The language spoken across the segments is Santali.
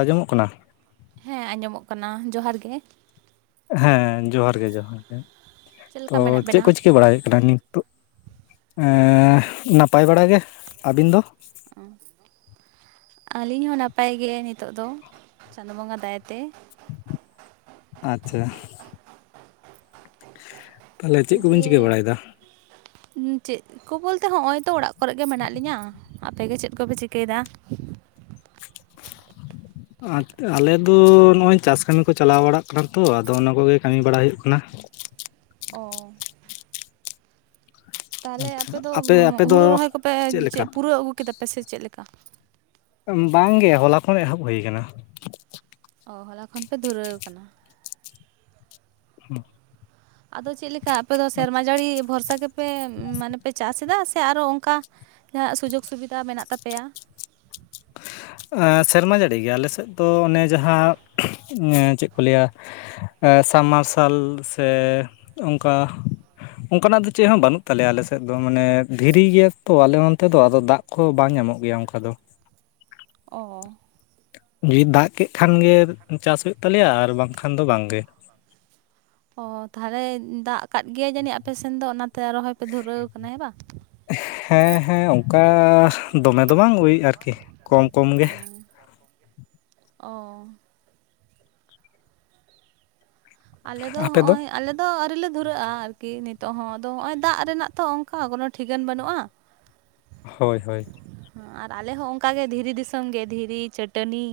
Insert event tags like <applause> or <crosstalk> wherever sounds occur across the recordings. ᱟᱡᱚᱢᱚᱜ ᱠᱟᱱᱟ ᱦᱮᱸ ᱟᱸᱡᱚᱢᱚᱜ ᱠᱟᱱᱟ ᱡᱚᱦᱟᱨ ᱜᱮ ᱦᱮᱸ ᱡᱚᱦᱟᱨ ᱜᱮ ᱡᱚᱦᱟᱨ ᱜᱮ ᱪᱮᱫ ᱛᱚ ᱞᱮᱠᱟ ᱢᱮᱱᱟᱜ ᱪᱮᱫ ᱵᱮᱱᱟ ᱠᱚ ᱪᱤᱠᱟᱹ ᱵᱟᱲᱟ ᱦᱳᱭᱳᱜ ᱠᱟᱱᱟ ᱱᱤᱛ ᱛ ᱱᱟᱯᱟᱭ ᱵᱟᱲᱟ ᱜᱮ ᱟᱹᱵᱤᱱ ᱫᱚ ᱟᱨ ᱟᱹᱞᱤᱧ ᱦᱚᱸ ᱱᱟᱯᱟᱭ ᱜᱮ ᱱᱤᱛᱚᱜ ᱫᱚ ᱪᱟᱸᱫᱳ ᱵᱚᱸᱜᱟ ᱫᱟᱭᱟ ᱛᱮ ᱟᱪᱪᱷᱟ ᱛᱟᱦᱚᱞᱮ ᱪᱮᱫ ᱠᱚᱵᱤᱱ ᱪᱤᱠᱟᱹ ᱫᱤᱭᱮ ᱵᱟᱲᱟᱭᱮᱫᱟ? ᱪᱮᱫ <unintelligible> ᱵᱚᱞᱛᱮ ᱦᱚᱸᱜᱼᱚᱭ ᱛᱚ ᱚᱲᱟᱜ ᱠᱚᱨᱮ ᱜᱮ ᱢᱮᱱᱟᱜ ᱞᱤᱧᱟᱹ ᱟᱯᱮᱜᱮ ᱪᱮᱫ ᱠᱚᱯᱮ ᱪᱤᱠᱟᱹᱭᱮᱫᱟ <inaudible> ᱟᱞᱮᱫ ᱫᱚ ᱱᱚᱜᱼᱚᱭ ᱪᱟᱥ ᱠᱟᱹᱢᱤ ᱠᱚ ᱪᱟᱞᱟᱣ ᱵᱟᱲᱟᱜ ᱠᱟᱱᱟ ᱛᱚ ᱟᱫᱚ ᱚᱱᱟ ᱠᱚᱜᱮ ᱠᱟᱹᱢᱤ ᱵᱟᱲᱟ ᱦᱩᱭᱩᱜ ᱠᱟᱱᱟ ᱚ ᱛᱟᱦᱚᱞᱮ ᱟᱪᱪᱷᱟ ᱟᱯᱮ ᱫᱚ ᱟᱯᱮ ᱦᱩᱲᱩ ᱫᱚ ᱨᱚᱦᱚᱭ ᱠᱚᱯᱮ ᱪᱮᱫ ᱞᱮᱠᱟ? ᱯᱩᱨᱟᱹᱣ ᱟᱹᱜᱩ ᱠᱮᱫᱟ ᱯᱮ ᱥᱮ ᱪᱮᱫ ᱞᱮᱠᱟ ᱵᱟᱝᱜᱮ ᱦᱚᱞᱟ ᱠᱷᱚᱱ ᱮᱦᱚᱵ ᱦᱳᱭ ᱟᱠᱟᱱᱟ ᱚ ᱦᱚᱞᱟ ᱠᱷᱚᱱ ᱯᱮ ᱫᱷᱩᱨᱟᱹᱣ ᱠᱟᱱᱟ ᱦᱮᱸ ᱟᱫᱚ ᱪᱮᱫ ᱞᱮᱠᱟ ᱟᱯᱮ ᱫᱚ ᱥᱮᱨᱢᱟ ᱡᱟᱹᱲᱤ ᱵᱷᱚᱨᱥᱟ ᱜᱮ ᱯᱮ ᱢᱟᱱᱮ ᱯᱮ ᱪᱟᱥ ᱮᱫᱟ ᱥᱮ ᱟᱨᱚ ᱚᱱᱠᱟ ᱡᱟᱦᱟᱱᱟᱜ ᱥᱩᱡᱳᱜᱽ ᱥᱩᱵᱤᱫᱟ ᱢᱮᱱᱟᱜ ᱛᱟᱯᱮᱭᱟ ᱥᱮᱨᱢᱟ ᱡᱟᱹᱲᱤ ᱜᱮ ᱟᱞᱮ ᱥᱮᱫ ᱫᱚ ᱚᱱᱮ ᱡᱟᱦᱟᱸ ᱪᱮᱫ ᱠᱚ ᱞᱟᱹᱭᱟ ᱥᱟᱢ ᱢᱟᱨᱥᱟᱞ ᱥᱮ ᱚᱱᱠᱟ ᱚᱱᱠᱟᱱᱟᱜ ᱫᱚ ᱪᱮᱫ ᱦᱚᱸ ᱵᱟᱹᱱᱩᱜ ᱛᱟᱞᱮ ᱟᱞᱮᱥᱮᱫ ᱫᱚ ᱢᱟᱱᱮ ᱫᱷᱤᱨᱤ ᱜᱮᱭᱟ ᱛᱚ ᱟᱞᱮ ᱱᱚᱱᱛᱮ ᱫᱚ ᱟᱫᱚ ᱫᱟᱜ ᱠᱚ ᱵᱟᱝ ᱧᱟᱢᱚᱜ ᱜᱮᱭᱟ ᱚᱱᱠᱟ ᱫᱚ ᱚ ᱡᱩᱫᱤ ᱫᱟᱜ ᱠᱮᱫ ᱠᱷᱟᱱ ᱜᱮ ᱪᱟᱥ ᱦᱩᱭᱩᱜ ᱛᱟᱞᱮᱭᱟ ᱟᱨ ᱵᱟᱝᱠᱷᱟᱱ ᱫᱚ ᱵᱟᱝᱜᱮ ᱚ ᱛᱟᱦᱚᱞᱮ ᱫᱟᱜ ᱟᱠᱟᱫ ᱜᱮᱭᱟᱭ ᱡᱟᱹᱱᱤᱡ ᱟᱯᱮ ᱥᱮᱱ ᱫᱚ ᱚᱱᱟᱛᱮ ᱨᱚᱦᱚᱭ ᱯᱮ ᱫᱷᱩᱨᱟᱹᱣ ᱟᱠᱟᱱᱟ ᱦᱮᱸ ᱵᱟᱝ ᱦᱮᱸ ᱦᱮᱸ ᱚᱱᱠᱟ ᱫᱚᱢᱮ ᱫᱚ ᱵᱟᱝ ᱳᱭ ᱟᱨᱠᱤ ᱠᱚᱢ ᱠᱚᱢ ᱜᱮ ᱚ ᱟᱞᱮᱫ ᱫᱚ ᱱᱚᱜᱼᱚᱭ ᱟᱞᱮ ᱫᱚ ᱟᱹᱣᱨᱤ ᱞᱮ ᱫᱷᱩᱨᱟᱹᱜᱼᱟ ᱟᱨᱠᱤ ᱱᱤᱛᱚᱜ ᱦᱚᱸ ᱟᱫᱚ ᱱᱚᱜᱼᱭ ᱫᱟᱜ ᱨᱮᱱᱟᱜ ᱛᱚ ᱚᱱᱠᱟ ᱠᱚᱱᱚ ᱴᱷᱤᱠᱟᱹᱱ ᱵᱟᱹᱱᱩᱜᱼᱟ ᱦᱳᱭ ᱦᱳᱭ ᱟᱨ ᱟᱞᱮ ᱦᱚᱸ ᱚᱱᱠᱟᱜᱮ ᱫᱷᱤᱨᱤ ᱫᱤᱥᱚᱢ ᱜᱮ ᱫᱷᱤᱨᱤ ᱪᱟᱹᱴᱟᱹᱱᱤ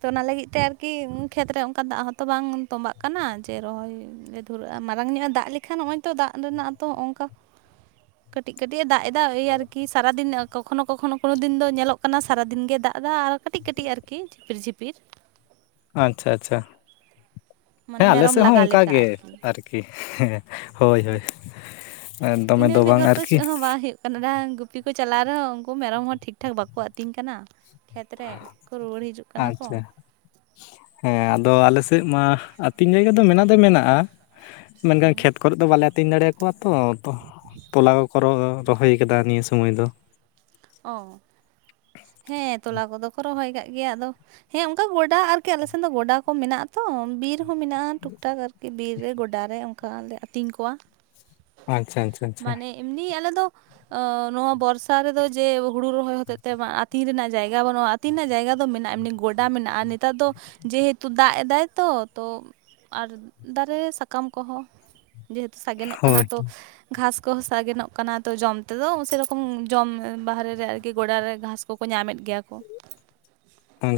ᱛᱚ ᱚᱱᱟ ᱞᱟᱹᱜᱤᱫ ᱛᱮ ᱟᱨᱠᱤ ᱠᱷᱮᱛᱨᱮ ᱚᱱᱠᱟ ᱫᱟᱜ ᱦᱚᱸᱛᱚ ᱵᱟᱝ ᱛᱵᱟᱜ ᱠᱟᱱᱟ ᱡᱮ ᱨᱚᱦᱚᱭ ᱞᱮ ᱫᱷᱩᱨᱟᱹᱜ-ᱟ ᱢᱟᱨᱟᱝ ᱧᱚᱜᱼᱟ ᱫᱟᱜ ᱞᱮᱠᱷᱟᱱ ᱱᱚᱜ-ᱚᱭ ᱛᱚ ᱫᱟᱜ ᱨᱮᱱᱟᱜ ᱛᱚ ᱚᱱᱠᱟ <inaudible> ᱠᱟᱹᱴᱤᱡ ᱠᱟᱹᱴᱤᱡ ᱮ ᱫᱟᱜ ᱮᱫᱟ ᱮᱭ ᱟᱨᱠᱤ ᱥᱟᱨᱟ ᱫᱤᱱ ᱠᱚᱠᱷᱚᱱᱳ ᱠᱚᱠᱷᱚᱱᱳ ᱠᱳᱱᱳ ᱫᱤᱱ ᱫᱚ ᱧᱮᱞᱚᱜ ᱠᱟᱱᱟ ᱥᱟᱨᱟ ᱫᱤᱱ ᱜᱮ ᱫᱟᱜ ᱮᱫᱟ ᱟᱨ ᱠᱟᱹᱴᱤᱡ ᱠᱟᱹᱴᱤᱡ ᱟᱨᱠᱤ ᱡᱷᱤᱯᱤᱨ ᱡᱷᱤᱯᱤᱨ ᱟᱪᱪᱷᱟ ᱟᱪᱪᱷᱟ ᱢᱟᱱᱮ ᱦᱮᱸ ᱟᱞᱮ ᱢᱮᱨᱚᱢ ᱥᱮᱫ ᱦᱚᱸ ᱞᱟᱜᱟ ᱚᱱᱠᱟ ᱞᱮᱠᱟ ᱜᱮ ᱟᱨᱠᱤ ᱦᱮᱸ ᱦᱳᱭ ᱦᱳᱭ ᱫᱚᱢᱮ ᱤᱱᱟᱹ ᱫᱚ ᱵᱟᱝ ᱵᱮᱜᱚᱨ ᱛᱚ ᱟᱨᱠᱤ ᱪᱮᱫ ᱦᱚᱸ ᱵᱟᱝ ᱦᱩᱭᱩᱜ ᱜᱩᱯᱤ ᱠᱚ ᱪᱟᱞᱟᱣ ᱨᱮᱦᱚᱸ ᱩᱱᱠᱩ ᱢᱮᱨᱚᱢ ᱦᱚᱸ ᱴᱷᱤᱠ ᱴᱷᱟᱠ ᱵᱟᱠᱚ ᱟᱹᱛᱤᱧ ᱠᱟᱱᱟ ᱠᱷᱮᱛ ᱨᱮ ᱠᱚ ᱨᱩᱭᱟᱹᱲ ᱦᱤᱡᱩᱜ ᱠᱟᱱᱟ ᱠᱚ ᱟᱪᱪᱷᱟ ᱦᱮᱸ ᱟᱫᱚ ᱟᱞᱮ ᱥᱮᱫ ᱢᱟ ᱟᱹᱛᱤᱧ ᱡᱟᱭᱜᱟ ᱫᱚ ᱢᱮᱱᱟᱜ ᱫᱚ ᱢᱮᱱᱟᱜ-ᱟ ᱢᱮᱱᱠᱷᱟᱱ ᱠᱷᱮᱛ ᱵᱟᱸᱛᱠᱚᱨᱮ ᱫᱚ ᱵᱟᱞᱮ ᱟᱹᱛᱤᱧ ᱫᱟᱲᱮᱭᱟᱠᱚᱣᱟ ᱛᱚ ᱛᱚᱞᱟ ᱠᱚ ᱠᱚ ᱨᱚᱦᱚᱭ ᱟᱠᱟᱫᱟ ᱱᱤᱭᱟᱹ ᱥᱚᱢᱚᱭ ᱫᱚ ᱚ ᱦᱮᱸ ᱛᱚᱞᱟ ᱠᱚᱫᱚ ᱠᱚ ᱨᱚᱦᱚᱭ ᱠᱟᱜ ᱜᱮᱭᱟ ᱟᱫᱚ ᱦᱮᱸ ᱚᱱᱠᱟ ᱜᱚᱰᱟ ᱟᱨᱠᱤ ᱟᱞᱮ ᱥᱮᱱ ᱫᱚ ᱜᱚᱰᱟ ᱠᱚ ᱢᱮᱱᱟᱜ-ᱟ ᱛᱚ ᱵᱤᱨ ᱢᱮᱱᱟᱜ-ᱟ ᱴᱩᱠ ᱴᱟᱠ ᱟᱨᱠᱤ ᱵᱤᱨ ᱨᱮ ᱜᱚᱰᱟᱨᱮ ᱚᱱᱠᱟ ᱞᱮ ᱟᱹᱛᱤᱧ ᱠᱚᱣᱟ ᱟᱪᱪᱷᱟ ᱟᱪᱷᱟ ᱟᱪᱪᱷᱟ ᱢᱟᱱᱮ ᱮᱢᱱᱤ ᱟᱞᱮᱫ ᱫᱚ ᱱᱚᱣᱟ ᱵᱚᱨᱥᱟ ᱨᱮᱫᱚ ᱡᱮ ᱦᱩᱲᱩ ᱨᱚᱦᱚᱭ ᱦᱚᱛᱮᱡ ᱛᱮ ᱟᱛᱤᱱᱧ ᱨᱮᱱᱟᱜ ᱡᱟᱭᱜᱟ ᱵᱟᱹᱱᱩᱜ-ᱟ ᱟᱛᱤᱧ ᱨᱮᱱᱟᱜ ᱡᱟᱭᱜᱟ ᱫᱚ ᱢᱮᱱᱟᱜ-ᱟ ᱮᱢᱱᱤ ᱜᱚᱰᱟ ᱢᱮᱱᱟᱜ-ᱟ ᱱᱮᱛᱟᱨ ᱫᱚ ᱡᱮᱦᱮᱛᱩ ᱫᱟᱜ ᱮᱫᱟᱭ ᱛᱚ ᱟᱨ ᱫᱟᱨᱮ-ᱨᱮ ᱥᱟᱠᱟᱢ ᱠᱚᱦᱚᱸ ᱡᱮᱦᱮᱛᱩ ᱥᱟᱜᱮᱱᱚ ᱠᱟᱱᱟ ᱦᱳᱭ ᱛᱚ ᱜᱷᱟᱥ ᱠᱚᱸ ᱥᱟᱜᱮᱱᱚᱜ ᱠᱟᱱᱟ ᱛᱚ ᱡᱚᱢ ᱛᱮᱫᱚ ᱥᱮᱨᱚᱠᱚᱢ ᱡᱚᱢ ᱵᱟᱦᱮᱨᱮ ᱨᱮ ᱟᱨᱠᱤ ᱜᱚᱰᱟᱨᱮ ᱜᱷᱟᱥ ᱠᱚ ᱠᱚᱠᱚ ᱧᱟᱢᱮᱫ ᱜᱮᱭᱟ ᱠᱚ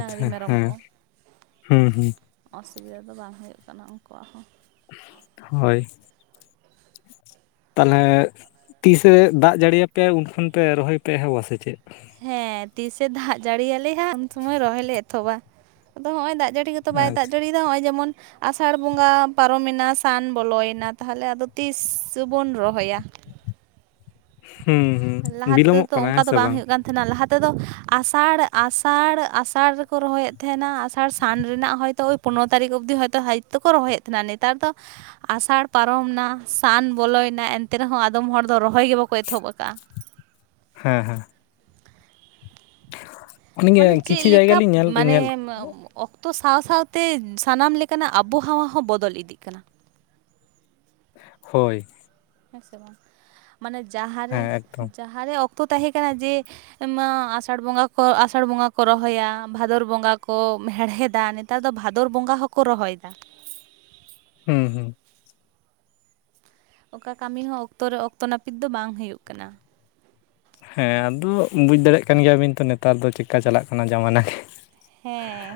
ᱰᱟᱝᱨᱤ ᱢᱮᱨᱚᱢ ᱦᱮᱸ ᱠᱚ ᱦᱩᱸ ᱦᱩᱸ ᱚᱥᱩᱵᱤᱫᱟ ᱫᱚ ᱵᱟᱝ ᱦᱩᱭᱩᱜ ᱠᱟᱱᱟ ᱩᱱᱠᱩᱣᱟᱜ ᱦᱚᱸ ᱦᱳᱭ ᱛᱟᱦᱚᱞᱮ ᱛᱤᱥᱮ ᱫᱟᱜ ᱡᱟᱹᱲᱤᱭᱟᱯᱮᱭᱟ ᱩᱱᱠᱷᱚᱱ ᱯᱮ ᱨᱚᱦᱚᱭ ᱯᱮ ᱮᱦᱚᱸᱵᱟ ᱥᱮ ᱪᱮᱫ ᱦᱮᱸ ᱛᱤᱥ-ᱮ ᱫᱟᱜ ᱡᱟᱹᱲᱤᱭᱟᱞᱮ ᱦᱟᱜ ᱩᱱ ᱥᱚᱢᱚᱭ ᱨᱚᱦᱚᱭ-ᱞᱮ ᱮᱛᱚᱦᱚᱵᱟ ᱟᱫᱚ ᱱᱚᱦᱚᱜ ᱫᱟᱜ ᱡᱟᱹᱲᱤ ᱠᱟᱛᱮ ᱱᱤᱛᱚ ᱵᱟᱭ ᱟᱪᱪᱷᱟ ᱫᱟᱡᱟᱲᱤᱭᱫᱟ ᱱᱚᱼᱚᱭ ᱡᱮᱢᱚᱱ ᱟᱥᱟᱲ ᱵᱚᱸᱜᱟ ᱯᱟᱨᱚᱢᱮᱱᱟ ᱥᱟᱱ ᱵᱚᱞᱚᱭᱮᱱᱟ ᱛᱟᱦᱚᱞᱮ ᱟᱫᱚ ᱛᱤᱥ ᱵᱚᱱ ᱨᱚᱦᱚᱭᱟ ᱦᱩᱸ ᱦᱩᱸ ᱞᱟᱦᱟ ᱵᱤᱞᱚᱢᱚᱜ ᱛᱮᱫᱚ ᱠᱟᱱᱟ ᱚᱱᱠᱟ ᱦᱮᱸ ᱫᱚ ᱥᱮ ᱵᱟᱝ ᱦᱩᱭᱩᱜ ᱠᱟᱱ ᱛᱟᱦᱮᱱᱟ ᱞᱟᱦᱟ ᱛᱮᱫᱚ ᱟᱥᱟᱲ ᱟᱥᱟᱲ ᱟᱥᱟᱲ ᱨᱮᱠᱚ ᱨᱚᱦᱚᱭᱮᱫ ᱛᱟᱦᱮᱱᱟ ᱟᱥᱟᱲ ᱥᱟᱱ ᱨᱮᱱᱟᱜ ᱦᱚᱭᱛᱚ ᱯᱚᱱᱮᱨᱚ ᱛᱟᱹᱨᱤᱠᱷ ᱚᱵᱫᱤ ᱦᱚᱭᱛᱳ ᱦᱟᱵᱤᱡ ᱛᱮᱠᱚ ᱨᱚᱦᱚᱭᱮᱫ ᱛᱟᱦᱮᱱᱟ ᱱᱮᱛᱟᱨ ᱫᱚ ᱟᱥᱟᱲ ᱯᱟᱨᱚᱢ ᱱᱟ ᱥᱟᱱ ᱵᱚᱞᱚᱭᱮᱱᱟ ᱮᱱᱛᱮ ᱨᱮᱦᱚᱸ ᱟᱫᱚᱢ ᱦᱚᱲ ᱫᱚ ᱨᱚᱦᱚᱭ ᱜᱮ ᱵᱟᱠᱚ ᱮᱛᱚᱦᱚᱵ ᱟᱠᱟᱜ-ᱟ ᱦᱮᱸ ᱦᱮᱸ ᱚᱱᱮᱜᱮ ᱢᱟᱱᱮ ᱪᱮᱫ ᱠᱤᱪᱷᱩ ᱡᱟᱭᱜᱟ ᱞᱮᱠᱟ ᱞᱤᱧ ᱧᱮᱞ ᱢᱟᱱᱮ ᱧᱮᱞ ᱚᱠᱛᱚ ᱥᱟᱶ ᱥᱟᱶᱛᱮ ᱥᱟᱱᱟᱢ ᱞᱮᱠᱟᱱᱟᱜ ᱟᱵᱚᱦᱟᱣᱟ ᱦᱚᱸ ᱵᱚᱫᱚᱞ ᱤᱫᱤᱹᱜ ᱠᱟᱱᱟ ᱦᱳᱭ ᱦᱮᱸ ᱥᱮ ᱵᱟᱝ ᱢᱟᱱᱮ ᱦᱮᱸ ᱡᱟᱦᱟᱸᱨᱮ ᱮᱠᱫᱚᱢ ᱡᱟᱦᱟᱸᱨᱮ ᱚᱠᱛᱚ ᱛᱟᱦᱮᱸ ᱠᱟᱱᱟ ᱡᱮ ᱚᱱᱟ ᱟᱥᱟᱲ ᱵᱚᱸᱜᱟ ᱠᱚ ᱟᱥᱟᱲ ᱵᱚᱸᱜᱟ ᱠᱚ ᱨᱚᱦᱚᱭᱟ ᱵᱷᱟᱫᱚᱨ ᱵᱚᱸᱜᱟ ᱠᱚ ᱦᱮᱲᱦᱮᱫᱟ ᱱᱮᱛᱟᱨ ᱱᱮᱛᱟᱨ ᱫᱚ ᱵᱷᱟᱫᱚᱨ ᱵᱚᱸᱜᱟ ᱦᱚᱠᱚ ᱨᱚᱦᱚᱭ-ᱮᱫᱟ ᱦᱩᱸ ᱦᱩᱸ ᱚᱠᱟ ᱠᱟᱹᱢᱤ ᱦᱚᱸ ᱚᱠᱛᱚ ᱨᱮ ᱚᱠᱛᱚ ᱱᱟᱹᱯᱤᱛ ᱫᱚ ᱵᱟᱝ ᱦᱩᱭᱩᱜ ᱠᱟᱱᱟ ᱦᱮᱸ ᱟᱫᱚ ᱵᱩᱡ ᱫᱟᱲᱮᱭᱟᱜ ᱠᱟᱱ ᱜᱮᱭᱟᱵᱤᱱ ᱛᱚ ᱱᱮᱛᱟᱨ ᱫᱚ ᱪᱮᱫᱠᱟ ᱪᱟᱞᱟᱜ ᱠᱟᱱᱟ ᱡᱟᱢᱟᱱᱟ ᱜᱮ ᱦᱮᱸ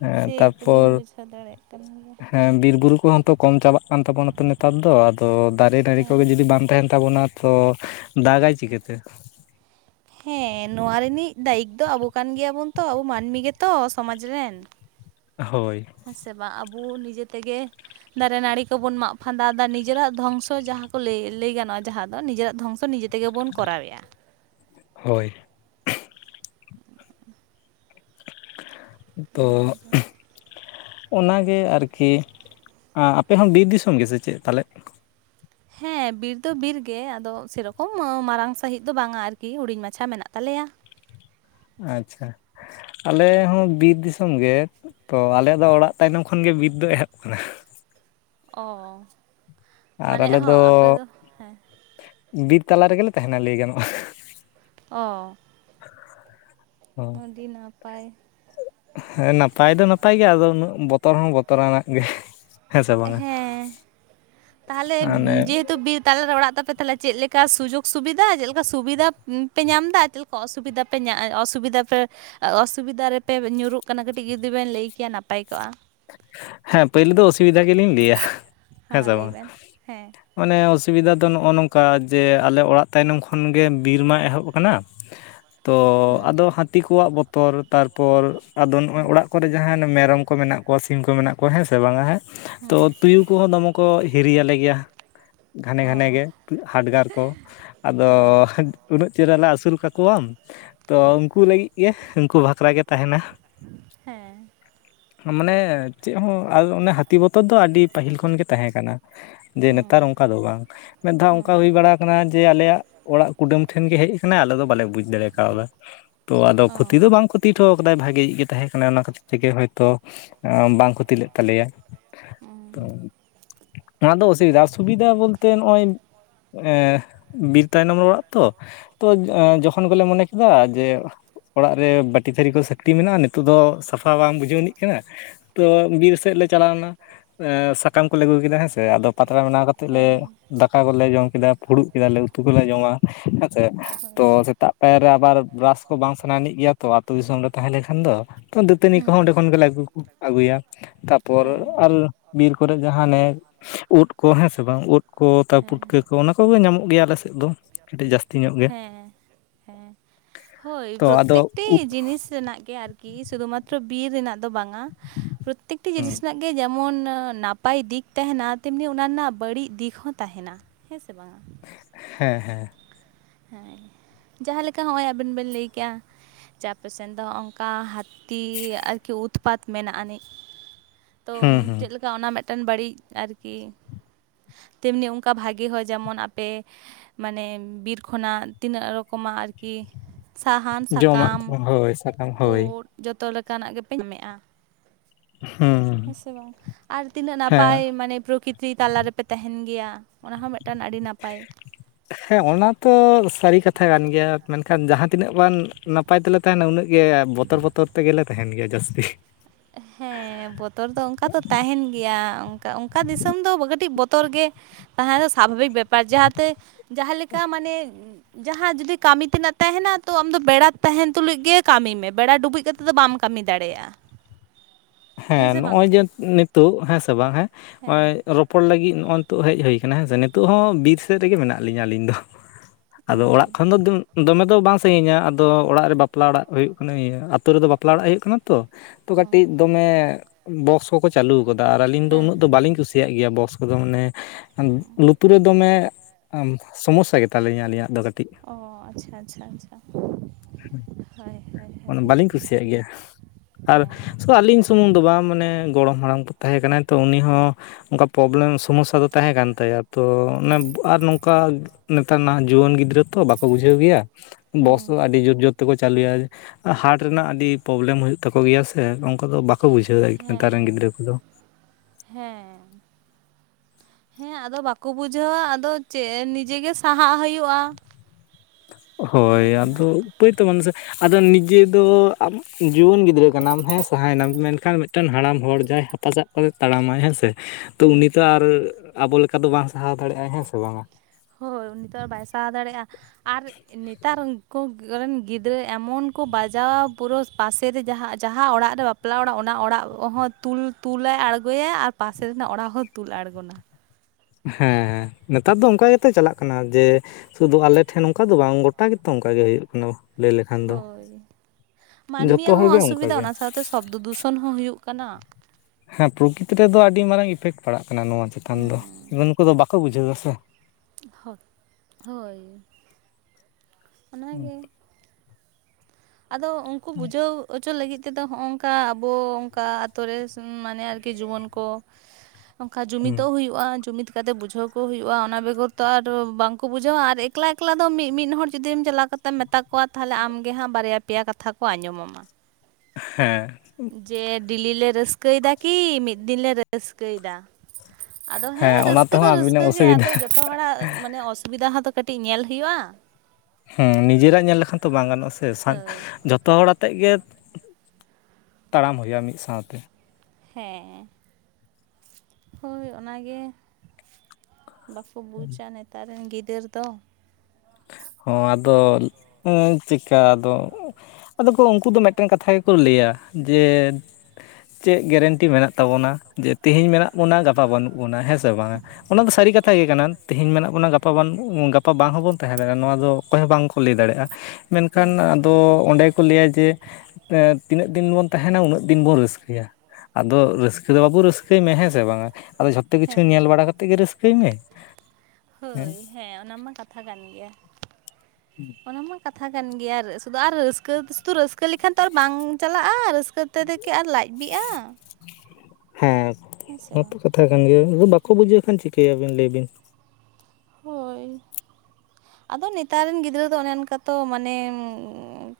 ᱦᱮᱸ ᱥᱮ ᱛᱞᱤᱧ ᱛᱟᱨᱯᱚᱨ ᱵᱩᱡᱷᱟᱹᱣ ᱫᱟᱲᱮᱭᱟᱜ ᱠᱟᱱ ᱜᱮᱭᱟ ᱦᱮᱸ ᱵᱤᱨ ᱵᱩᱨᱩ ᱠᱚᱦᱚᱸ ᱛᱚ ᱠᱚᱢ ᱪᱟᱵᱟᱜ ᱠᱟᱱ ᱛᱟᱵᱚᱱᱟ ᱛᱚ ᱱᱮᱛᱟᱨ ᱫᱚ ᱟᱫᱚ ᱫᱟᱨᱮ ᱱᱟᱲᱤᱜᱮ ᱦᱮᱸ ᱡᱩᱫᱤ ᱵᱟᱝ ᱛᱟᱦᱮᱱ ᱛᱟᱵᱚᱱᱟ ᱛᱚ ᱫᱟᱜᱟᱭ ᱪᱤᱠᱟᱹᱛᱮ ᱦᱮᱸ ᱱᱚᱣᱟ ᱨᱤᱱᱤᱡ ᱫᱟᱭᱤᱛ ᱫᱚ ᱟᱵᱚ ᱠᱟᱱ ᱜᱮᱭᱟᱵᱚᱱ ᱛᱚ ᱟᱵᱚ ᱢᱟᱹᱱᱢᱤ ᱜᱮᱛᱚ ᱥᱚᱢᱟᱡ ᱨᱮᱱ ᱦᱳᱭ ᱦᱮᱸ ᱥᱮ ᱵᱟᱝ ᱟᱵᱚ ᱱᱤᱡᱮ ᱛᱮᱜᱮ ᱫᱟᱨᱮ ᱱᱟᱹᱲᱤ ᱠᱚᱵᱚᱱ ᱢᱟᱜ ᱯᱷᱟᱸᱫᱟᱣᱮᱫᱟ ᱱᱤᱡᱮᱨᱟᱜ ᱫᱷᱚᱝᱥᱚ ᱡᱟᱦᱟᱸ ᱠᱚ ᱞᱟᱹᱭ ᱞᱟᱹᱭ ᱜᱟᱱᱚᱜᱼᱟ ᱡᱟᱦᱟᱸ ᱫᱚ ᱱᱤᱡᱮᱨᱟᱜ ᱫᱷᱚᱝᱥᱚ ᱱᱤᱡᱮ ᱛᱮᱜᱮ ᱵᱚᱱ ᱠᱚᱨᱟᱣᱮᱫᱼᱟ ᱦᱳᱭ ᱛᱚ ᱚᱱᱟᱜᱮ ᱚᱱᱟᱜᱮ ᱟᱨᱠᱤ ᱟᱯᱮ ᱦᱚᱸ ᱵᱤᱨ ᱫᱤᱥᱚᱢ ᱜᱮ ᱥᱮᱪᱮᱫ ᱯᱟᱞᱮᱫ ᱦᱮᱸ ᱵᱤᱨ ᱫᱚ ᱵᱤᱨ ᱜᱮ ᱟᱫᱚ ᱥᱮᱨᱚᱠᱚᱢ ᱢᱟᱨᱟᱝ ᱥᱟᱹᱦᱤᱡ ᱫᱚ ᱵᱟᱝᱟ ᱟᱨᱠᱤ ᱦᱩᱰᱤᱧ ᱢᱟᱪᱷᱟ ᱢᱮᱱᱟᱜ ᱛᱟᱞᱮᱭᱟ ᱟᱪᱪᱷᱟ ᱟᱞᱮ ᱦᱚᱸ ᱵᱤᱨ ᱫᱤᱥᱚᱢ ᱜᱮ ᱛᱚ ᱟᱞᱮ ᱫᱚ ᱚᱲᱟᱜ ᱛᱟᱭᱱᱚᱢ ᱠᱷᱚᱱᱜᱮ ᱵᱤᱨ ᱫᱚ ᱮᱦᱚᱵ ᱟᱠᱟᱱᱟ ᱚ ᱟᱨ ᱢᱟᱱᱮ ᱟᱞᱮ ᱦᱚᱸ ᱫᱚ ᱟᱯᱮ ᱦᱮᱸ ᱵᱤᱨ ᱛᱟᱞᱟ ᱨᱮᱜᱮᱞᱮ ᱛᱟᱦᱮᱱᱟ ᱞᱟᱹᱭ ᱜᱟᱱᱚᱜᱼᱟ ᱚ <inaudible> ᱚ ᱟᱹᱰᱤ ᱱᱟᱯᱟᱭ ᱦᱮᱸ ᱱᱟᱯᱟᱭ ᱫᱚ ᱱᱟᱯᱟᱭ ᱜᱮ ᱟᱫᱚ ᱩᱱᱟᱹᱜ ᱵᱚᱛᱚᱨ ᱦᱚᱸ ᱵᱚᱛᱚᱨ ᱟᱱᱟᱜ ᱜᱮ ᱦᱮᱸ ᱥᱮ ᱵᱟᱝᱟ ᱦᱮᱸ ᱛᱟᱦᱚᱞᱮ ᱢᱟᱱᱮ ᱡᱮᱦᱮᱛᱩ ᱵᱤᱨ ᱛᱟᱞᱟᱨᱮ ᱚᱲᱟᱜ ᱛᱟᱯᱮ ᱛᱟᱦᱮᱞᱮ ᱪᱮᱫ ᱞᱮᱠᱟ ᱥᱩᱡᱳᱜᱽ ᱥᱩᱵᱤᱫᱷᱟ ᱪᱮᱫ ᱞᱮᱠᱟ ᱥᱩᱵᱤᱫᱷᱟ ᱯᱮ ᱧᱟᱢ ᱮᱫᱟ ᱪᱮᱫ ᱚᱥᱩᱵᱤᱫᱟ ᱯᱮ ᱧᱟᱢ ᱚᱥᱩᱵᱤᱫᱟ ᱯᱮ ᱚᱥᱩᱵᱤᱫᱷᱟ ᱨᱮᱯᱮ ᱧᱩᱨᱩᱜ ᱠᱟᱱᱟ ᱠᱟᱹᱴᱤᱡ ᱡᱩᱫᱤ ᱵᱮᱱ ᱞᱟᱹᱭ ᱠᱮᱭᱟ ᱱᱟᱯᱟᱭ ᱠᱚᱜᱼᱟ ᱦᱮᱸ ᱯᱳᱭᱞᱳ ᱫᱚ ᱚᱥᱩᱵᱤᱫᱷᱟ ᱜᱮᱞᱤᱧ ᱞᱟᱹᱭᱟ ᱦᱮᱸ ᱦᱚᱸ ᱥᱮ ᱞᱟᱹᱭ ᱵᱟᱝ ᱵᱮᱱ ᱦᱮᱸ ᱢᱟᱱᱮ ᱚᱥᱩᱵᱤᱫᱟ ᱫᱚ ᱱᱚᱜᱼᱚ ᱱᱚᱝᱠᱟ ᱡᱮ ᱟᱞᱮ ᱚᱲᱟᱜ ᱛᱟᱭᱱᱚᱢ ᱠᱷᱚᱱ ᱜᱮ ᱵᱤᱨᱢᱟ ᱮᱦᱚᱵ ᱟᱠᱟᱱᱟ ᱛᱚ ᱦᱩᱸ ᱟᱫᱚ ᱦᱟᱹᱛᱤ ᱠᱚᱣᱟᱜ ᱵᱚᱛᱚᱨ ᱛᱟᱨᱯᱚᱨ ᱟᱫᱚ ᱱᱚᱜᱼᱚᱭ ᱚᱲᱟᱜ ᱠᱚᱨᱮ ᱡᱟᱦᱟ ᱢᱮᱨᱚᱢ ᱠᱚ ᱢᱮᱱᱟᱜ ᱠᱚᱣᱟ ᱥᱤᱢ ᱠᱚ ᱢᱮᱱᱟᱜ ᱠᱚᱣᱟ ᱦᱮᱸ ᱥᱮ ᱵᱟᱝᱟ ᱦᱮᱸ ᱛᱚ ᱦᱩᱸ ᱛᱩᱭᱩ ᱠᱚᱦᱚᱸ ᱫᱚᱢᱮ ᱠᱚ ᱦᱤᱨᱤᱭᱟᱞᱮ ᱜᱮᱭᱟ ᱜᱷᱟᱱᱮ ᱜᱷᱟᱱᱮᱜ ᱚ ᱜᱮ ᱦᱟᱰᱜᱟᱨ ᱠᱚ ᱟᱫᱚ ᱚ ᱩᱱᱟᱹᱜ ᱪᱮᱦᱨᱟ ᱞᱮ ᱟᱹᱥᱩᱞ ᱠᱟᱠᱚᱣᱟᱢ ᱛᱚ ᱩᱱᱠᱩ ᱞᱟᱹᱜᱤᱫ ᱜᱮ ᱩᱱᱠᱩ ᱵᱷᱟᱠᱷᱨᱟᱜ ᱜᱮ ᱛᱟᱦᱮᱱᱟ <inaudible> ᱦᱮᱸ ᱢᱟᱱᱮ ᱪᱮᱫ ᱦᱚᱸ ᱟᱨ ᱚᱱᱮ ᱦᱟᱹᱛᱤ ᱵᱚᱛᱚᱨ ᱫᱚ ᱟᱹᱰᱤ ᱯᱟᱹᱦᱤᱞ ᱠᱷᱚᱱ ᱜᱮ ᱛᱟᱦᱮᱸ ᱠᱟᱱᱟ ᱡᱮ ᱦᱩᱸ ᱱᱮᱛᱟᱨ ᱚᱱᱠᱟ ᱫᱚ ᱵᱟᱝ ᱢᱤᱫ ᱫᱷᱟᱣ ᱚᱱᱠᱟ ᱦᱩᱸ ᱦᱩᱭ ᱵᱟᱲᱟ ᱠᱟᱱᱟ ᱡᱮ ᱟᱞᱮᱭᱟᱜ ᱚᱲᱟᱜ ᱠᱩᱰᱟᱹᱢ ᱴᱷᱮᱱ ᱜᱮ ᱦᱮᱡ ᱟᱠᱟᱱᱟᱭ ᱟᱞᱮ ᱫᱚ ᱵᱟᱞᱮ ᱵᱩᱡ ᱫᱟᱲᱮ ᱠᱟᱣᱫᱟ ᱛᱚ ᱟᱫᱚ ᱚ ᱠᱷᱚᱛᱤ ᱫᱚ ᱵᱟᱝ ᱠᱷᱚᱛᱤ ᱛᱤ ᱦᱚᱴᱚ ᱠᱟᱫᱟᱭ ᱵᱷᱟᱜᱮ ᱜᱮ ᱛᱟᱦᱮᱸ ᱠᱟᱱᱟ ᱚᱱᱟ ᱠᱷᱟᱹᱛᱤᱨ ᱛᱮᱜᱮ ᱦᱳᱭ ᱛᱚ ᱵᱟᱝ ᱠᱷᱚᱛᱤ ᱞᱮ ᱛᱟᱞᱮᱭᱟ ᱛᱚ ᱚᱱᱟ ᱫᱚ ᱚᱥᱩᱵᱤᱫᱟ ᱥᱩᱵᱤᱫᱟ ᱵᱚᱞᱛᱮ ᱱᱚᱜᱼᱚᱭ ᱮ ᱵᱤᱨ ᱛᱟᱭᱱᱚᱢ ᱨᱮ ᱚᱲᱟᱜ ᱛᱚ ᱛᱚ ᱡᱚᱠᱷᱚᱱ ᱜᱮᱞᱮ ᱢᱚᱱᱮ ᱠᱮᱫᱟ ᱡᱮ ᱚᱲᱟᱜ ᱨᱮ ᱵᱟᱴ ᱴᱤ ᱛᱷᱟᱹᱨᱤ ᱠᱚ ᱥᱟᱠᱲᱤ ᱢᱮᱱᱟᱜᱼᱟ ᱱᱤᱛᱚᱜ ᱫᱚ ᱥᱟᱯᱷᱟ ᱵᱟᱝ ᱵᱩᱡᱷᱟᱹᱣᱱᱤᱡ ᱠᱟᱱᱟ ᱛᱚ ᱵᱤᱨ ᱥᱮᱫ ᱪᱟᱞᱟᱣ ᱮᱱᱟ ᱥᱟᱠᱟᱢ ᱠᱚᱞᱮ ᱟᱜᱩ ᱠᱮᱫᱟ ᱦᱮ ᱥᱮ ᱟᱫᱚ ᱯᱟᱛᱲᱟ ᱵᱮᱱᱟᱣ ᱠᱟᱛᱮ ᱞᱮ ᱦᱮᱸ ᱫᱟ ᱫᱟᱠᱟ ᱠᱚᱞᱮ ᱡᱚᱢ ᱠᱮᱫᱟ ᱯᱷᱩᱲᱩᱜ ᱠᱮᱫᱟᱞᱮ ᱩᱛᱩ ᱠᱚᱞᱮ ᱡᱚᱢᱟ ᱦᱮᱸ ᱪᱮ ᱦᱳᱭ ᱛᱚ ᱥᱮᱛᱟᱜ ᱯᱷᱮᱨ ᱟᱵᱟᱨ ᱵᱟᱨᱟᱥ ᱠᱚ ᱵᱟᱝ ᱥᱟᱱᱟᱭᱱᱤᱜ ᱜᱮᱭᱟ ᱛᱚ ᱟᱛᱩ ᱫᱤᱥᱚᱢ ᱨᱮ ᱛᱟᱦᱮᱸ ᱞᱮᱱᱠᱷᱟᱱ ᱫᱚ ᱫᱟᱹᱛᱟᱹᱱᱤ ᱦᱩᱸ ᱠᱚᱦᱚᱸ ᱚᱰᱮ ᱠᱷᱚᱱ ᱜᱮᱞᱮ ᱩᱱᱠᱩ ᱠᱚ ᱟᱹᱜᱩᱭᱟ ᱛᱟᱯᱚᱨ ᱦᱮᱸ ᱟᱨ ᱵᱤᱨ ᱠᱚᱨᱮ ᱡᱟᱦᱟᱸᱱ <inaudible> ᱩᱫ ᱠᱚ ᱦᱮᱸ ᱥᱮ ᱵᱟᱝ ᱩᱫ ᱠᱚ ᱛᱟ ᱦᱮᱸ ᱯᱩᱴᱠᱟᱹ ᱠᱚ ᱚᱱᱟ ᱠᱚᱜᱮ ᱧᱟᱢᱚᱜ ᱜᱮᱭᱟ ᱟᱞᱮᱥᱮᱫ ᱫᱚ ᱠᱟᱹᱴᱤᱡ ᱡᱟᱹᱥᱛᱤ ᱧᱚᱜ ᱜᱮ ᱦᱮᱸ ᱦᱳᱭ ᱛᱚ ᱟᱫᱚ ᱯᱚᱨᱚᱛᱮᱠᱴᱤ ᱩᱫ ᱡᱤᱱᱤᱥ ᱨᱮᱱᱟᱜ ᱜᱮ ᱟᱨ ᱠᱤ ᱥᱩᱫᱷᱩ ᱢᱟᱛᱨᱚ ᱵᱤᱨ ᱨᱮᱱᱟᱜ ᱫᱚ ᱵᱟᱝᱟ ᱯᱨᱚᱛᱮᱠᱴᱤ ᱦᱮᱸ ᱡᱤᱱᱤᱥ ᱨᱮᱱᱟᱜ ᱜᱮ ᱡᱮᱢᱚᱱ ᱱᱟᱯᱟᱭ ᱫᱤᱠ ᱛᱟᱦᱮᱱᱟ ᱛᱮᱢᱱᱤ ᱚᱱᱟ ᱨᱮᱱᱟᱜ ᱵᱟᱹᱲᱤᱡ ᱫᱤᱠ ᱦᱚᱸ ᱛᱟᱦᱮᱱᱟ ᱦᱮᱸ ᱥᱮ ᱵᱟᱝᱟ ᱦᱮᱸ ᱦᱮᱸ ᱦᱮᱸ ᱡᱟᱦᱟᱸ ᱞᱮᱠᱟ ᱦᱚᱸᱜᱼᱚᱭ ᱟᱵᱤᱱ ᱵᱤᱱ ᱞᱟᱹᱭ ᱠᱮᱜᱼᱟ ᱡᱮ ᱟᱯᱮ ᱥᱮᱱ ᱫᱚ ᱦᱚᱸᱚ ᱚᱱᱠᱟ ᱦᱟᱹᱛᱤ ᱟᱨᱠᱤ ᱩᱛᱯᱟᱛ ᱢᱮᱱᱟᱜ ᱟᱹᱱᱤᱡ ᱛᱚ ᱦᱮᱸ ᱦᱮᱸ ᱪᱮᱫ ᱞᱮᱠᱟ ᱚᱱᱟ ᱢᱤᱫᱴᱟᱱ ᱵᱟᱹᱲᱤᱡ ᱟᱨᱠᱤ ᱛᱮᱢᱱᱤ ᱚᱱᱠᱟ ᱵᱷᱟᱜᱤ ᱦᱚᱸ ᱡᱮᱢᱚᱱ ᱟᱯᱮ ᱢᱟᱱᱮ ᱵᱤᱨ ᱠᱚ ᱠᱷᱚᱱᱟᱜ ᱛᱤᱱᱟᱹᱜ ᱨᱚᱠᱚᱢᱟᱜ ᱟᱨᱠᱤ ᱥᱟᱦᱟᱱ ᱡᱚᱢᱟᱜ ᱥᱟᱠᱟᱢ ᱠᱚ ᱦᱳᱭ ᱥᱟᱠᱟᱢ ᱦᱳᱭ ᱩᱫ ᱡᱚᱛᱚ ᱞᱮᱠᱟᱱᱟᱜ ᱜᱮᱯᱮ ᱧᱟᱢ ᱮᱜᱼᱟ ᱦᱩᱸ ᱦᱮᱸᱥᱮ ᱵᱟᱝᱟ ᱟᱨ ᱛᱤᱱᱟᱹᱜ ᱱᱟᱯᱟᱭ ᱢᱟᱱᱮ ᱯᱚᱨᱚᱠᱤᱛᱤ ᱛᱟᱞᱟᱨᱮ ᱯᱮ ᱛᱟᱦᱮᱱ ᱜᱮᱭᱟ ᱚᱱᱟ ᱦᱚᱸ ᱢᱤᱫᱴᱟᱝ ᱟᱹᱰᱤ ᱱᱟᱯᱟᱭ ᱦᱮᱸ ᱚᱱᱟ ᱛᱚ ᱥᱟᱹᱨᱤ ᱠᱟᱛᱷᱟ ᱠᱟᱱ ᱜᱮᱭᱟ ᱢᱮᱱᱠᱷᱟᱱ ᱡᱟᱦᱟᱸ ᱛᱤᱱᱟᱹᱜ ᱜᱟᱱ ᱱᱟᱯᱟᱭ ᱛᱮᱞᱮ ᱛᱟᱦᱮᱸᱱᱟ ᱩᱱᱟᱹᱜ ᱜᱮ ᱵᱚᱛᱚᱨ ᱵᱚᱛᱚᱨ ᱛᱮᱜᱮ ᱛᱟᱦᱮᱸᱱ ᱜᱮᱭᱟ ᱡᱟᱹᱥᱛᱤ ᱦᱮᱸ ᱵᱚᱛᱚᱨ ᱫᱚ ᱚᱱᱠᱟ ᱫᱚ ᱛᱟᱦᱮᱱ ᱜᱮᱭᱟ ᱚᱱᱠᱟ ᱚᱱᱠᱟ ᱫᱤᱥᱚᱢ ᱫᱚ ᱠᱟᱹᱴᱤᱡ ᱵᱚᱛᱚᱨ ᱜᱮ ᱛᱟᱦᱮᱸ ᱫᱚ ᱥᱟᱵᱷᱟᱵᱤᱠ ᱵᱮᱯᱟᱨ ᱡᱟᱦᱟᱸᱛᱮ ᱡᱟᱦᱟᱸ ᱞᱮᱠᱟ ᱢᱟᱱᱮ ᱡᱟᱦᱟᱸ ᱡᱩᱫᱤ ᱠᱟᱹᱢᱤ ᱛᱮᱱᱟᱜ ᱛᱟᱦᱮᱸᱱᱟ ᱛᱚ ᱟᱢ ᱫᱚ ᱵᱮᱲᱟ ᱛᱟᱦᱮᱸᱱ ᱛᱩᱞᱩᱡ ᱜᱮ ᱠᱟᱹᱢᱤ ᱢᱮ ᱵᱮᱲᱟ ᱰᱩᱵᱩᱡ ᱠᱟᱛᱮ ᱛᱮᱫᱚ ᱵᱟᱢ ᱠᱟᱹᱢᱤ ᱫᱟᱲᱮᱭᱟᱜᱼᱟ ᱦᱮᱸ ᱥᱮ ᱱᱚᱜᱼᱚᱭ ᱵᱟᱝᱟ ᱡᱮ ᱱᱤᱛᱚᱜ ᱦᱮᱸ ᱥᱮ ᱵᱟᱝ ᱦᱮᱸ ᱱᱚᱜᱼᱚᱭ ᱦᱮᱸ ᱨᱚᱯᱚᱲ ᱞᱟᱹᱜᱤᱫ ᱱᱚᱜᱼᱚᱭ ᱱᱤᱛᱚᱜ ᱦᱮᱡ ᱦᱩᱭ ᱟᱠᱟᱱᱟ ᱦᱮᱸ ᱥᱮ ᱱᱤᱛᱚᱜ ᱦᱚᱸ ᱵᱤᱨ ᱥᱮᱫ ᱨᱮᱜᱮ ᱢᱮᱱᱟᱜ ᱞᱤᱧᱟᱹ ᱟᱹᱞᱤᱧ ᱫᱚ ᱚ ᱟᱫᱚ ᱚᱲᱟᱜ ᱠᱷᱚᱱ ᱫᱚ ᱫᱚᱢᱮ ᱫᱚ ᱵᱟᱝ ᱥᱟᱹᱜᱤᱧᱟ ᱟᱫᱚ ᱚᱲᱟᱜ ᱨᱮ ᱵᱟᱯᱞᱟ ᱚᱲᱟᱜ ᱦᱩᱭᱩᱜ ᱠᱟᱱᱟ ᱤᱭᱟᱹ ᱟ ᱟᱹᱛᱩ ᱨᱮᱫᱚ ᱵᱟᱯᱞᱟ ᱚᱲᱟᱜ ᱦᱩᱭᱩᱜ ᱠᱟᱱᱟ ᱛᱚ ᱛᱚ ᱚ ᱠᱟᱹᱴᱤᱡ ᱫᱚᱢᱮ ᱵᱚᱠᱥ ᱠᱚᱠᱚ ᱪᱟᱹᱞᱩ ᱟᱠᱟᱫᱟ ᱟᱨ ᱟᱹᱞᱤᱧ ᱫᱚ ᱦᱮᱸ ᱩᱱᱟᱹᱜ ᱫᱚ ᱵᱟᱞᱤᱧ ᱦᱮᱸ ᱠᱩᱥᱤᱭᱟᱜ ᱜᱮᱭᱟ ᱵᱚᱠᱥ ᱠᱚᱫᱚ ᱢᱟᱱᱮ ᱦᱮᱸ ᱞᱩᱛᱩᱨ ᱨᱮ ᱫᱚᱢᱮ ᱥᱚᱢᱚᱥᱥᱟ ᱜᱮᱛᱟ ᱞᱤᱧᱟ ᱟᱹᱞᱤᱧᱟᱜ ᱫᱚ ᱠᱟᱹᱴᱤᱡ ᱚ ᱟᱪᱪᱷᱟ ᱟᱪᱪᱷᱟ ᱟᱪᱪᱷᱟ ᱦᱳᱭ ᱦᱳᱭ ᱦᱳᱭ ᱚᱱᱟ ᱵᱟᱹᱞᱤᱧ ᱠᱩᱥᱤᱭᱟᱜ ᱜᱮᱭᱟ ᱟᱨ ᱦᱮᱸ ᱟᱹᱞᱤᱧ ᱥᱩᱢᱩᱝ ᱫᱚ ᱵᱟᱝ ᱢᱟᱱᱮ ᱜᱚᱲᱚᱢ ᱦᱟᱲᱟᱢ ᱠᱚ ᱛᱟᱦᱮᱸ ᱠᱟᱱᱟᱭ ᱛᱚ ᱩᱱᱤ ᱦᱚᱸ ᱚᱱᱠᱟ ᱯᱨᱚᱵᱞᱮᱢ ᱥᱚᱢᱚᱥᱥᱟ ᱫᱚ ᱛᱟᱦᱮᱸ ᱠᱟᱱ ᱛᱟᱭᱟ ᱛᱚ ᱚᱱᱮ ᱟᱨ ᱱᱚᱝᱠᱟ ᱱᱮᱛᱟᱨ ᱱᱟ ᱡᱩᱣᱟᱹᱱ ᱜᱤᱫᱽᱨᱟᱹ ᱛᱚ ᱵᱟᱠᱚ ᱵᱩᱡᱷᱟᱹᱣ ᱜᱮᱭᱟ ᱦᱩᱸ ᱵᱚᱠᱥ ᱟᱹᱰᱤ ᱡᱳᱨ ᱡᱳᱨ ᱛᱮᱠᱚ ᱪᱟᱹᱞᱩᱭᱟ ᱦᱟᱨᱴ ᱨᱮᱱᱟᱜ ᱟᱹᱰᱤ ᱯᱨᱚᱵᱞᱮᱢ ᱦᱩᱭᱩᱜ ᱛᱟᱠᱚ ᱜᱮᱭᱟ ᱥᱮ ᱚᱠᱟ ᱫᱚ ᱵᱟᱠᱚ ᱵᱩᱡᱷᱟᱹᱣ ᱮᱫᱟ ᱱᱮᱛᱟᱨ ᱨᱮᱱ ᱜᱤᱫᱽᱨᱟᱹ ᱦᱮᱸ ᱠᱚᱫᱚ ᱦᱮᱸ ᱦᱮᱸ ᱟᱫᱚ ᱵᱟᱠᱚ ᱵᱩᱡᱷᱟᱹᱣᱼᱟ ᱟᱫᱚ ᱪᱮᱫ ᱱᱤᱡᱮ ᱜᱮ ᱥᱟᱦᱟᱜ ᱦᱩᱭᱩᱜᱼᱟ ᱚᱸᱰᱮ ᱦᱳᱭ ᱟᱫᱚ ᱠᱷᱚᱱᱟᱜ ᱩᱯᱟᱹᱭ ᱛᱚ ᱵᱟᱝ ᱥᱮ ᱟᱫᱚ ᱱᱤᱡᱮ ᱫᱚ ᱡᱩᱣᱟᱹᱱ ᱜᱤᱫᱽᱨᱟᱹ ᱠᱟᱱᱟᱢ ᱦᱮᱸ ᱥᱟᱦᱟᱭᱮᱱᱟᱢ ᱢᱮᱱᱠᱷᱟᱱ ᱢᱤᱫᱴᱟᱝ ᱦᱟᱲᱟᱢ ᱦᱚᱲ ᱡᱟᱦᱟᱸᱭ ᱦᱟᱯᱟ ᱥᱟᱵ ᱠᱟᱛᱮ ᱛᱟᱲᱟᱢᱟᱭ ᱦᱮᱸ ᱥᱮ ᱛᱚ ᱦᱩᱸ ᱩᱱᱤ ᱛᱚ ᱟᱨ ᱟᱵᱚ ᱞᱮᱠᱟ ᱫᱚ ᱵᱟᱝ ᱥᱟᱦᱟᱣ ᱫᱟᱲᱮᱭᱟᱜᱼᱟᱭ ᱦᱮᱸ ᱥᱮ ᱵᱟᱝᱼᱟ ᱦᱳᱭ ᱩᱱᱤᱛᱚ ᱟᱨ ᱵᱟᱭ ᱥᱟᱦᱟᱣ ᱫᱟᱲᱮᱭᱟᱜᱼᱟ ᱟᱨ ᱱᱮᱛᱟᱨ ᱩᱱᱠᱩ ᱨᱮᱱ ᱜᱤᱫᱽᱨᱟᱹ ᱮᱢᱚᱱ ᱠᱚ ᱵᱟᱡᱟᱣᱼᱟ ᱯᱩᱨᱟᱹ ᱯᱟᱥᱮᱨᱮ ᱡᱟᱦᱟᱸ ᱡᱟᱦᱟᱸ ᱚᱲᱟᱜ ᱨᱮ ᱵᱟᱯᱞᱟ ᱵᱟᱯᱞᱟ ᱚᱲᱟᱜ ᱚᱱᱟ ᱚᱲᱟᱜ ᱦᱚᱸ ᱛᱩᱞ ᱛᱩᱞᱟᱭ ᱟᱬᱜᱚᱭᱟ ᱟᱨ ᱯᱟᱥᱮ ᱨᱮᱱᱟᱜ ᱚᱲᱟᱜ ᱦᱚᱸ ᱛᱩᱞ ᱟᱬᱜᱚᱱᱟ ᱦᱮᱸ ᱱᱮᱛᱟᱨ ᱫᱚ ᱚᱱᱠᱟ ᱜᱮᱛᱚ ᱪᱟᱞᱟᱜ ᱠᱟᱱᱟ ᱡᱮ ᱥᱩᱫᱷᱩ ᱟᱞᱮᱴᱷᱮᱱ ᱚᱱᱠᱟ ᱫᱚ ᱵᱟᱝ ᱜᱚᱴᱟ ᱜᱮᱛᱚ ᱚᱱᱠᱟ ᱜᱮ ᱦᱩᱭᱩᱜ ᱠᱟᱱᱟ ᱞᱟᱹᱭ ᱞᱮᱠᱷᱟᱱ ᱫᱚ ᱦᱳᱭ ᱡᱚᱛᱚ ᱢᱟᱹᱱᱢᱤᱭᱟᱜ ᱦᱚᱲ ᱦᱚᱸ ᱜᱮ ᱚᱱᱠᱟ ᱚᱥᱩᱵᱤᱫᱟ ᱜᱮ ᱚᱱᱟ ᱥᱟᱶᱛᱮ ᱥᱚᱵᱽᱫᱚ ᱫᱩᱥᱚᱱ ᱦᱚᱸ ᱦᱩᱭᱩᱜ ᱠᱟᱱᱟ ᱦᱮᱸ ᱯᱨᱚᱠᱤᱛᱤ ᱨᱮᱫᱚ ᱟᱹᱰᱤ ᱢᱟᱨᱟᱝ ᱤᱯᱷᱮᱠᱴ ᱯᱟᱲᱟᱜ ᱠᱟᱱᱟ ᱱᱚᱣᱟ ᱪᱮᱛᱟᱱ ᱫᱚ ᱦᱮᱸ ᱩᱱᱠᱩ ᱫᱚ ᱵᱟᱠᱚ ᱵᱩᱡᱷᱟᱹᱣ ᱮᱫᱟ ᱥᱮ ᱦᱳᱭ ᱦᱳᱭ ᱦᱩᱸ ᱚᱱᱟᱜᱮ ᱟᱫᱚ ᱩᱱᱠᱩ ᱵᱩᱡᱷᱟᱹᱣ ᱦᱚᱪᱚ ᱞᱟᱹᱜᱤᱫ ᱛᱮᱫᱚ ᱦᱚᱜ-ᱚᱱᱚᱝᱠᱟ ᱟᱵᱚ ᱚᱱᱠᱟ ᱟᱛᱳ ᱨᱮ ᱢᱟᱱᱮ ᱟᱨᱠᱤ ᱡᱩᱣᱟᱹᱱ ᱠᱚ ᱚᱱᱠᱟ ᱡᱩᱢᱤᱫᱚᱜ ᱦᱩᱭᱩᱜᱼᱟ ᱡᱩᱢᱤᱫ ᱠᱟᱛᱮ ᱵᱩᱡᱷᱟᱹᱣ ᱠᱚ ᱦᱩᱭᱩᱜᱼᱟ ᱚᱱᱟ ᱵᱮᱜᱚᱨ ᱛᱚ ᱟᱨ ᱵᱟᱝᱠᱚ ᱵᱩᱡᱷᱟᱹᱣᱼᱟ ᱟᱨ ᱮᱠᱞᱟ ᱮᱠᱞᱟ ᱫᱚ ᱢᱤᱫ ᱢᱤᱫ ᱦᱚᱲ ᱡᱩᱫᱤᱢ ᱪᱟᱞᱟᱣ ᱠᱟᱛᱮᱢ ᱢᱮᱛᱟ ᱠᱚᱣᱟ ᱛᱟᱦᱚᱞᱮ ᱟᱢᱜᱮ ᱦᱟᱸᱜ ᱵᱟᱨᱭᱟ ᱯᱮᱭᱟ ᱠᱟᱛᱷᱟ ᱠᱚ ᱟᱸᱡᱚᱢᱟᱢᱟ ᱦᱮᱸ ᱡᱮ ᱰᱮᱞᱤ ᱞᱮ ᱨᱟᱹᱥᱠᱟᱹᱭ ᱮᱫᱟ ᱠᱤ ᱢᱤᱫ ᱫᱤᱱ ᱞᱮ ᱨᱟᱹᱥᱠᱟᱹᱭᱮᱫᱟ ᱟᱫᱚ ᱦᱮᱸ ᱚᱱᱟ ᱨᱟᱹᱥᱠᱟᱹ ᱛᱮᱦᱚᱸ ᱫᱚ ᱟᱹᱵᱤᱱᱟᱜ ᱨᱟᱹᱥᱠᱟᱹ ᱜᱮ ᱚᱥᱩᱵᱤᱫᱷᱟ ᱟᱫᱚ ᱡᱚᱛᱚ ᱦᱚᱲᱟᱜ ᱢᱟᱱᱮ ᱚᱥᱩᱵᱤᱫᱟ ᱦᱚᱸᱛᱚ ᱠᱟᱹᱴᱤᱡ ᱧᱮᱞ ᱦᱩᱭᱩᱜᱼᱟ ᱦᱮᱸ ᱱᱤᱡᱮᱨᱟᱜ ᱧᱮᱞ ᱞᱮᱠᱷᱟᱱ ᱛᱚ ᱵᱟᱝ ᱜᱟᱱᱚᱜᱼᱟ ᱥᱮ ᱦᱳᱭ ᱡᱚᱛᱚ ᱦᱚᱲ ᱟᱛᱮᱫ ᱜᱮ ᱛᱟᱲᱟᱢ ᱦᱩᱭᱩᱜᱼᱟ ᱢᱤᱫ ᱥᱟᱶᱛᱮ ᱦᱮᱸ ᱦᱳᱭ ᱚᱱᱟᱜᱮ ᱵᱟᱠᱚ ᱵᱩᱡᱟ ᱱᱮᱛᱟᱨ ᱨᱮᱱ ᱜᱤᱫᱟᱹᱨ ᱫᱚ ᱦᱚᱸ ᱟᱫᱚ ᱪᱮᱠᱟ ᱟᱫᱚ ᱟᱫᱚ ᱠᱚ ᱩᱱᱠᱩ ᱫᱚ ᱢᱤᱫᱴᱮᱱ ᱠᱟᱛᱷᱟ ᱜᱮ ᱠᱚ ᱞᱟᱹᱭᱟ ᱡᱮ ᱪᱮᱫ ᱜᱮᱨᱮᱱᱴᱤ ᱢᱮᱱᱟᱜ ᱛᱟᱵᱚᱱᱟ ᱡᱮ ᱛᱮᱦᱮᱧ ᱢᱮᱱᱟᱜ ᱵᱚᱱᱟ ᱜᱟᱯᱟ ᱵᱟᱹᱱᱩᱜ ᱵᱚᱱᱟ ᱦᱮᱸᱥᱮ ᱥᱮ ᱵᱟᱝᱟ ᱚᱱᱟ ᱫᱚ ᱥᱟᱹᱨᱤ ᱠᱟᱛᱷᱟ ᱜᱮ ᱠᱟᱱᱟ ᱛᱮᱦᱤᱧ ᱢᱮᱱᱟᱜ ᱵᱚᱱᱟ ᱜᱟᱯᱟ ᱵᱟᱝ ᱜᱟᱯᱟ ᱵᱟᱝ ᱦᱚᱸᱵᱚᱱ ᱛᱟᱦᱮᱸ ᱫᱟᱲᱮᱭᱟᱜᱼᱟ ᱱᱚᱣᱟ ᱫᱚ ᱚᱠᱚᱭ ᱦᱚᱸ ᱵᱟᱝᱠᱚ ᱞᱟᱹᱭ ᱫᱟᱲᱮᱭᱟᱜᱼᱟ ᱦᱮᱸ ᱢᱮᱱᱠᱷᱟᱱ ᱟᱫᱚ ᱚᱸᱰᱮ ᱠᱚ ᱞᱟᱹᱭᱟ ᱡᱮ ᱮ ᱛᱤᱱᱟᱹᱜ ᱫᱤᱱ ᱵᱚᱱ ᱛᱟᱦᱮᱱᱟ ᱩᱱᱟᱹᱜ ᱫᱤᱱ ᱵᱚᱱ ᱨᱟᱹᱥᱠᱟᱹᱭᱟ᱾ ᱟᱫᱚ ᱨᱟᱹᱥᱠᱟᱹ ᱫᱚ ᱵᱟᱵᱩ ᱨᱟᱹᱥᱠᱟᱹᱭ ᱢᱮ ᱦᱮᱸ ᱥᱮ ᱵᱟᱝᱟ ᱟᱫᱚ ᱡᱷᱚ ᱛᱚ ᱠᱤᱪᱷᱩ ᱦᱮᱸ ᱧᱮᱞ ᱵᱟᱲᱟ ᱠᱟᱛᱮᱫ ᱜᱮ ᱨᱟᱹᱥᱠᱟᱹᱭ ᱢᱮ ᱦᱮᱸ᱾ ᱦᱳᱭ ᱦᱮᱸ ᱚᱱᱟ ᱢᱟ ᱠᱟᱛᱷᱟ ᱠᱟᱱ ᱜᱮᱭᱟ᱾ <inaudible> ᱚᱱᱟ ᱢᱟ ᱠᱟᱛᱷᱟ ᱠᱟᱱ ᱜᱮᱭᱟ ᱟᱨ ᱥᱩᱫᱷᱩ ᱟᱨ ᱨᱟᱹᱥᱠᱟᱹ ᱥᱩᱫᱷᱩ ᱨᱟᱹᱥᱠᱟᱹ ᱞᱮᱠᱷᱟᱱ ᱛᱚ ᱟᱨ ᱵᱟᱝ ᱪᱟᱞᱟᱜᱼᱟ ᱨᱟᱹᱥᱠᱟᱹ ᱛᱮ ᱠᱤ ᱟᱨ ᱞᱟᱡ ᱵᱤᱜᱼᱟ? ᱦᱮᱸ ᱥᱮ ᱚᱱᱟ ᱛᱚ ᱵᱟᱝ ᱠᱟᱛᱷᱟ ᱠᱟᱱ ᱜᱮᱭᱟ ᱟᱫᱚ ᱵᱟᱠᱚ ᱵᱩᱡᱷᱟᱹᱣ ᱠᱷᱟᱱ ᱪᱤᱠᱟᱹᱭᱟᱵᱤᱱ ᱞᱟᱹᱭ ᱵᱤᱱ? ᱦᱳᱭ <inaudible> ᱟᱫᱚ ᱱᱮᱛᱟᱨ ᱨᱮᱱ ᱜᱤᱫᱽᱨᱟᱹ ᱫᱚ ᱚᱱᱮ ᱚᱱᱠᱟ ᱛᱚ ᱢᱟᱱᱮ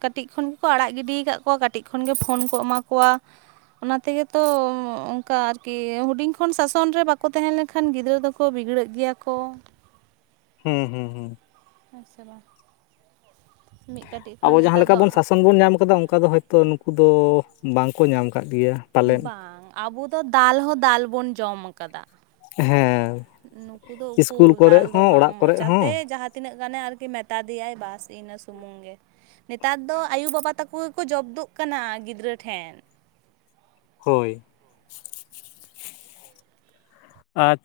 ᱠᱟᱹᱴᱤᱡ ᱠᱷᱚᱱ ᱜᱮᱠᱚ ᱟᱲᱟᱜ ᱜᱤᱰ ᱠᱟᱫ ᱠᱚᱣᱟ ᱠᱟᱹᱴᱤᱡ ᱠᱷᱚᱱᱜᱮ ᱯᱷᱳᱱ ᱠᱚ ᱮᱢᱟ ᱠᱚᱣᱟ᱾ ᱚᱱᱟ ᱛᱮᱜᱮ ᱛᱚ ᱚᱝᱠᱟ ᱟᱨᱠᱤ ᱦᱩᱰᱤᱧ ᱠᱷᱚᱱ ᱥᱟᱥᱚᱱ ᱨᱮ ᱵᱟᱠᱚ ᱛᱟᱦᱮᱸ ᱞᱮᱱᱠᱷᱟᱱ ᱜᱤᱫᱽᱨᱟᱹ ᱫᱚ ᱠᱚ ᱵᱤᱜᱽᱲᱟᱹᱜ ᱜᱮᱭᱟ ᱠᱚ᱾ ᱦᱩᱸ ᱦᱩᱸ ᱦᱩᱸ ᱦᱮᱸ ᱥᱮ ᱵᱟᱝ? ᱢᱤᱫ ᱠᱟ ᱟᱵᱚ ᱡᱟᱦᱟᱸ ᱞᱮᱠᱟ ᱵᱚᱱ ᱥᱟᱥᱚᱱ ᱵᱚᱱ ᱧᱟᱢ ᱠᱟᱫᱟ ᱚᱱᱠᱟ ᱫᱚ ᱦᱳᱭᱛᱟ ᱱᱩᱠᱩ ᱫᱚ ᱵᱟᱝᱠᱚ ᱧᱟᱢ ᱠᱟᱜ ᱜᱮᱭᱟ᱾ ᱯᱟᱞᱮᱱ ᱵᱟᱝ ᱟᱵᱚ ᱫᱚ ᱫᱟᱞ ᱦᱚᱸ ᱫᱟᱞ ᱵᱩᱱ ᱡᱚᱢ ᱠᱟᱫᱟ᱾ ᱦᱮᱸ ᱱᱩᱠᱩ ᱫᱚ ᱩᱠᱩᱨ ᱤᱥᱠᱩᱞ ᱫᱟᱞ ᱠᱚᱨᱮᱜ ᱫᱚ ᱦᱚᱸ ᱵᱟᱝ ᱚᱲᱟᱜ ᱠᱚᱨᱮᱜ ᱢᱚᱪᱟᱛᱮ ᱦᱚᱸ ᱡᱟᱦᱟᱸ ᱛᱤᱱᱟᱹᱜ ᱜᱟᱱᱮ ᱟᱨᱠᱤ ᱢᱮᱛᱟ ᱫᱮᱭᱟᱭ ᱵᱟᱥ ᱤᱱᱟᱹ ᱥᱩᱢᱩᱝ ᱜᱮ᱾ ᱱᱮᱛᱟᱨ ᱫᱚ ᱟᱭᱳ ᱵᱟᱵᱟ ᱛᱟᱠᱚ ᱜᱮᱠᱚ ᱡᱚᱵᱫᱩᱜ ᱠᱟᱱᱟ ᱜᱤᱫᱽᱨᱟᱹ ᱴᱷᱮᱱ᱾ ᱦᱳᱭ ᱟᱪ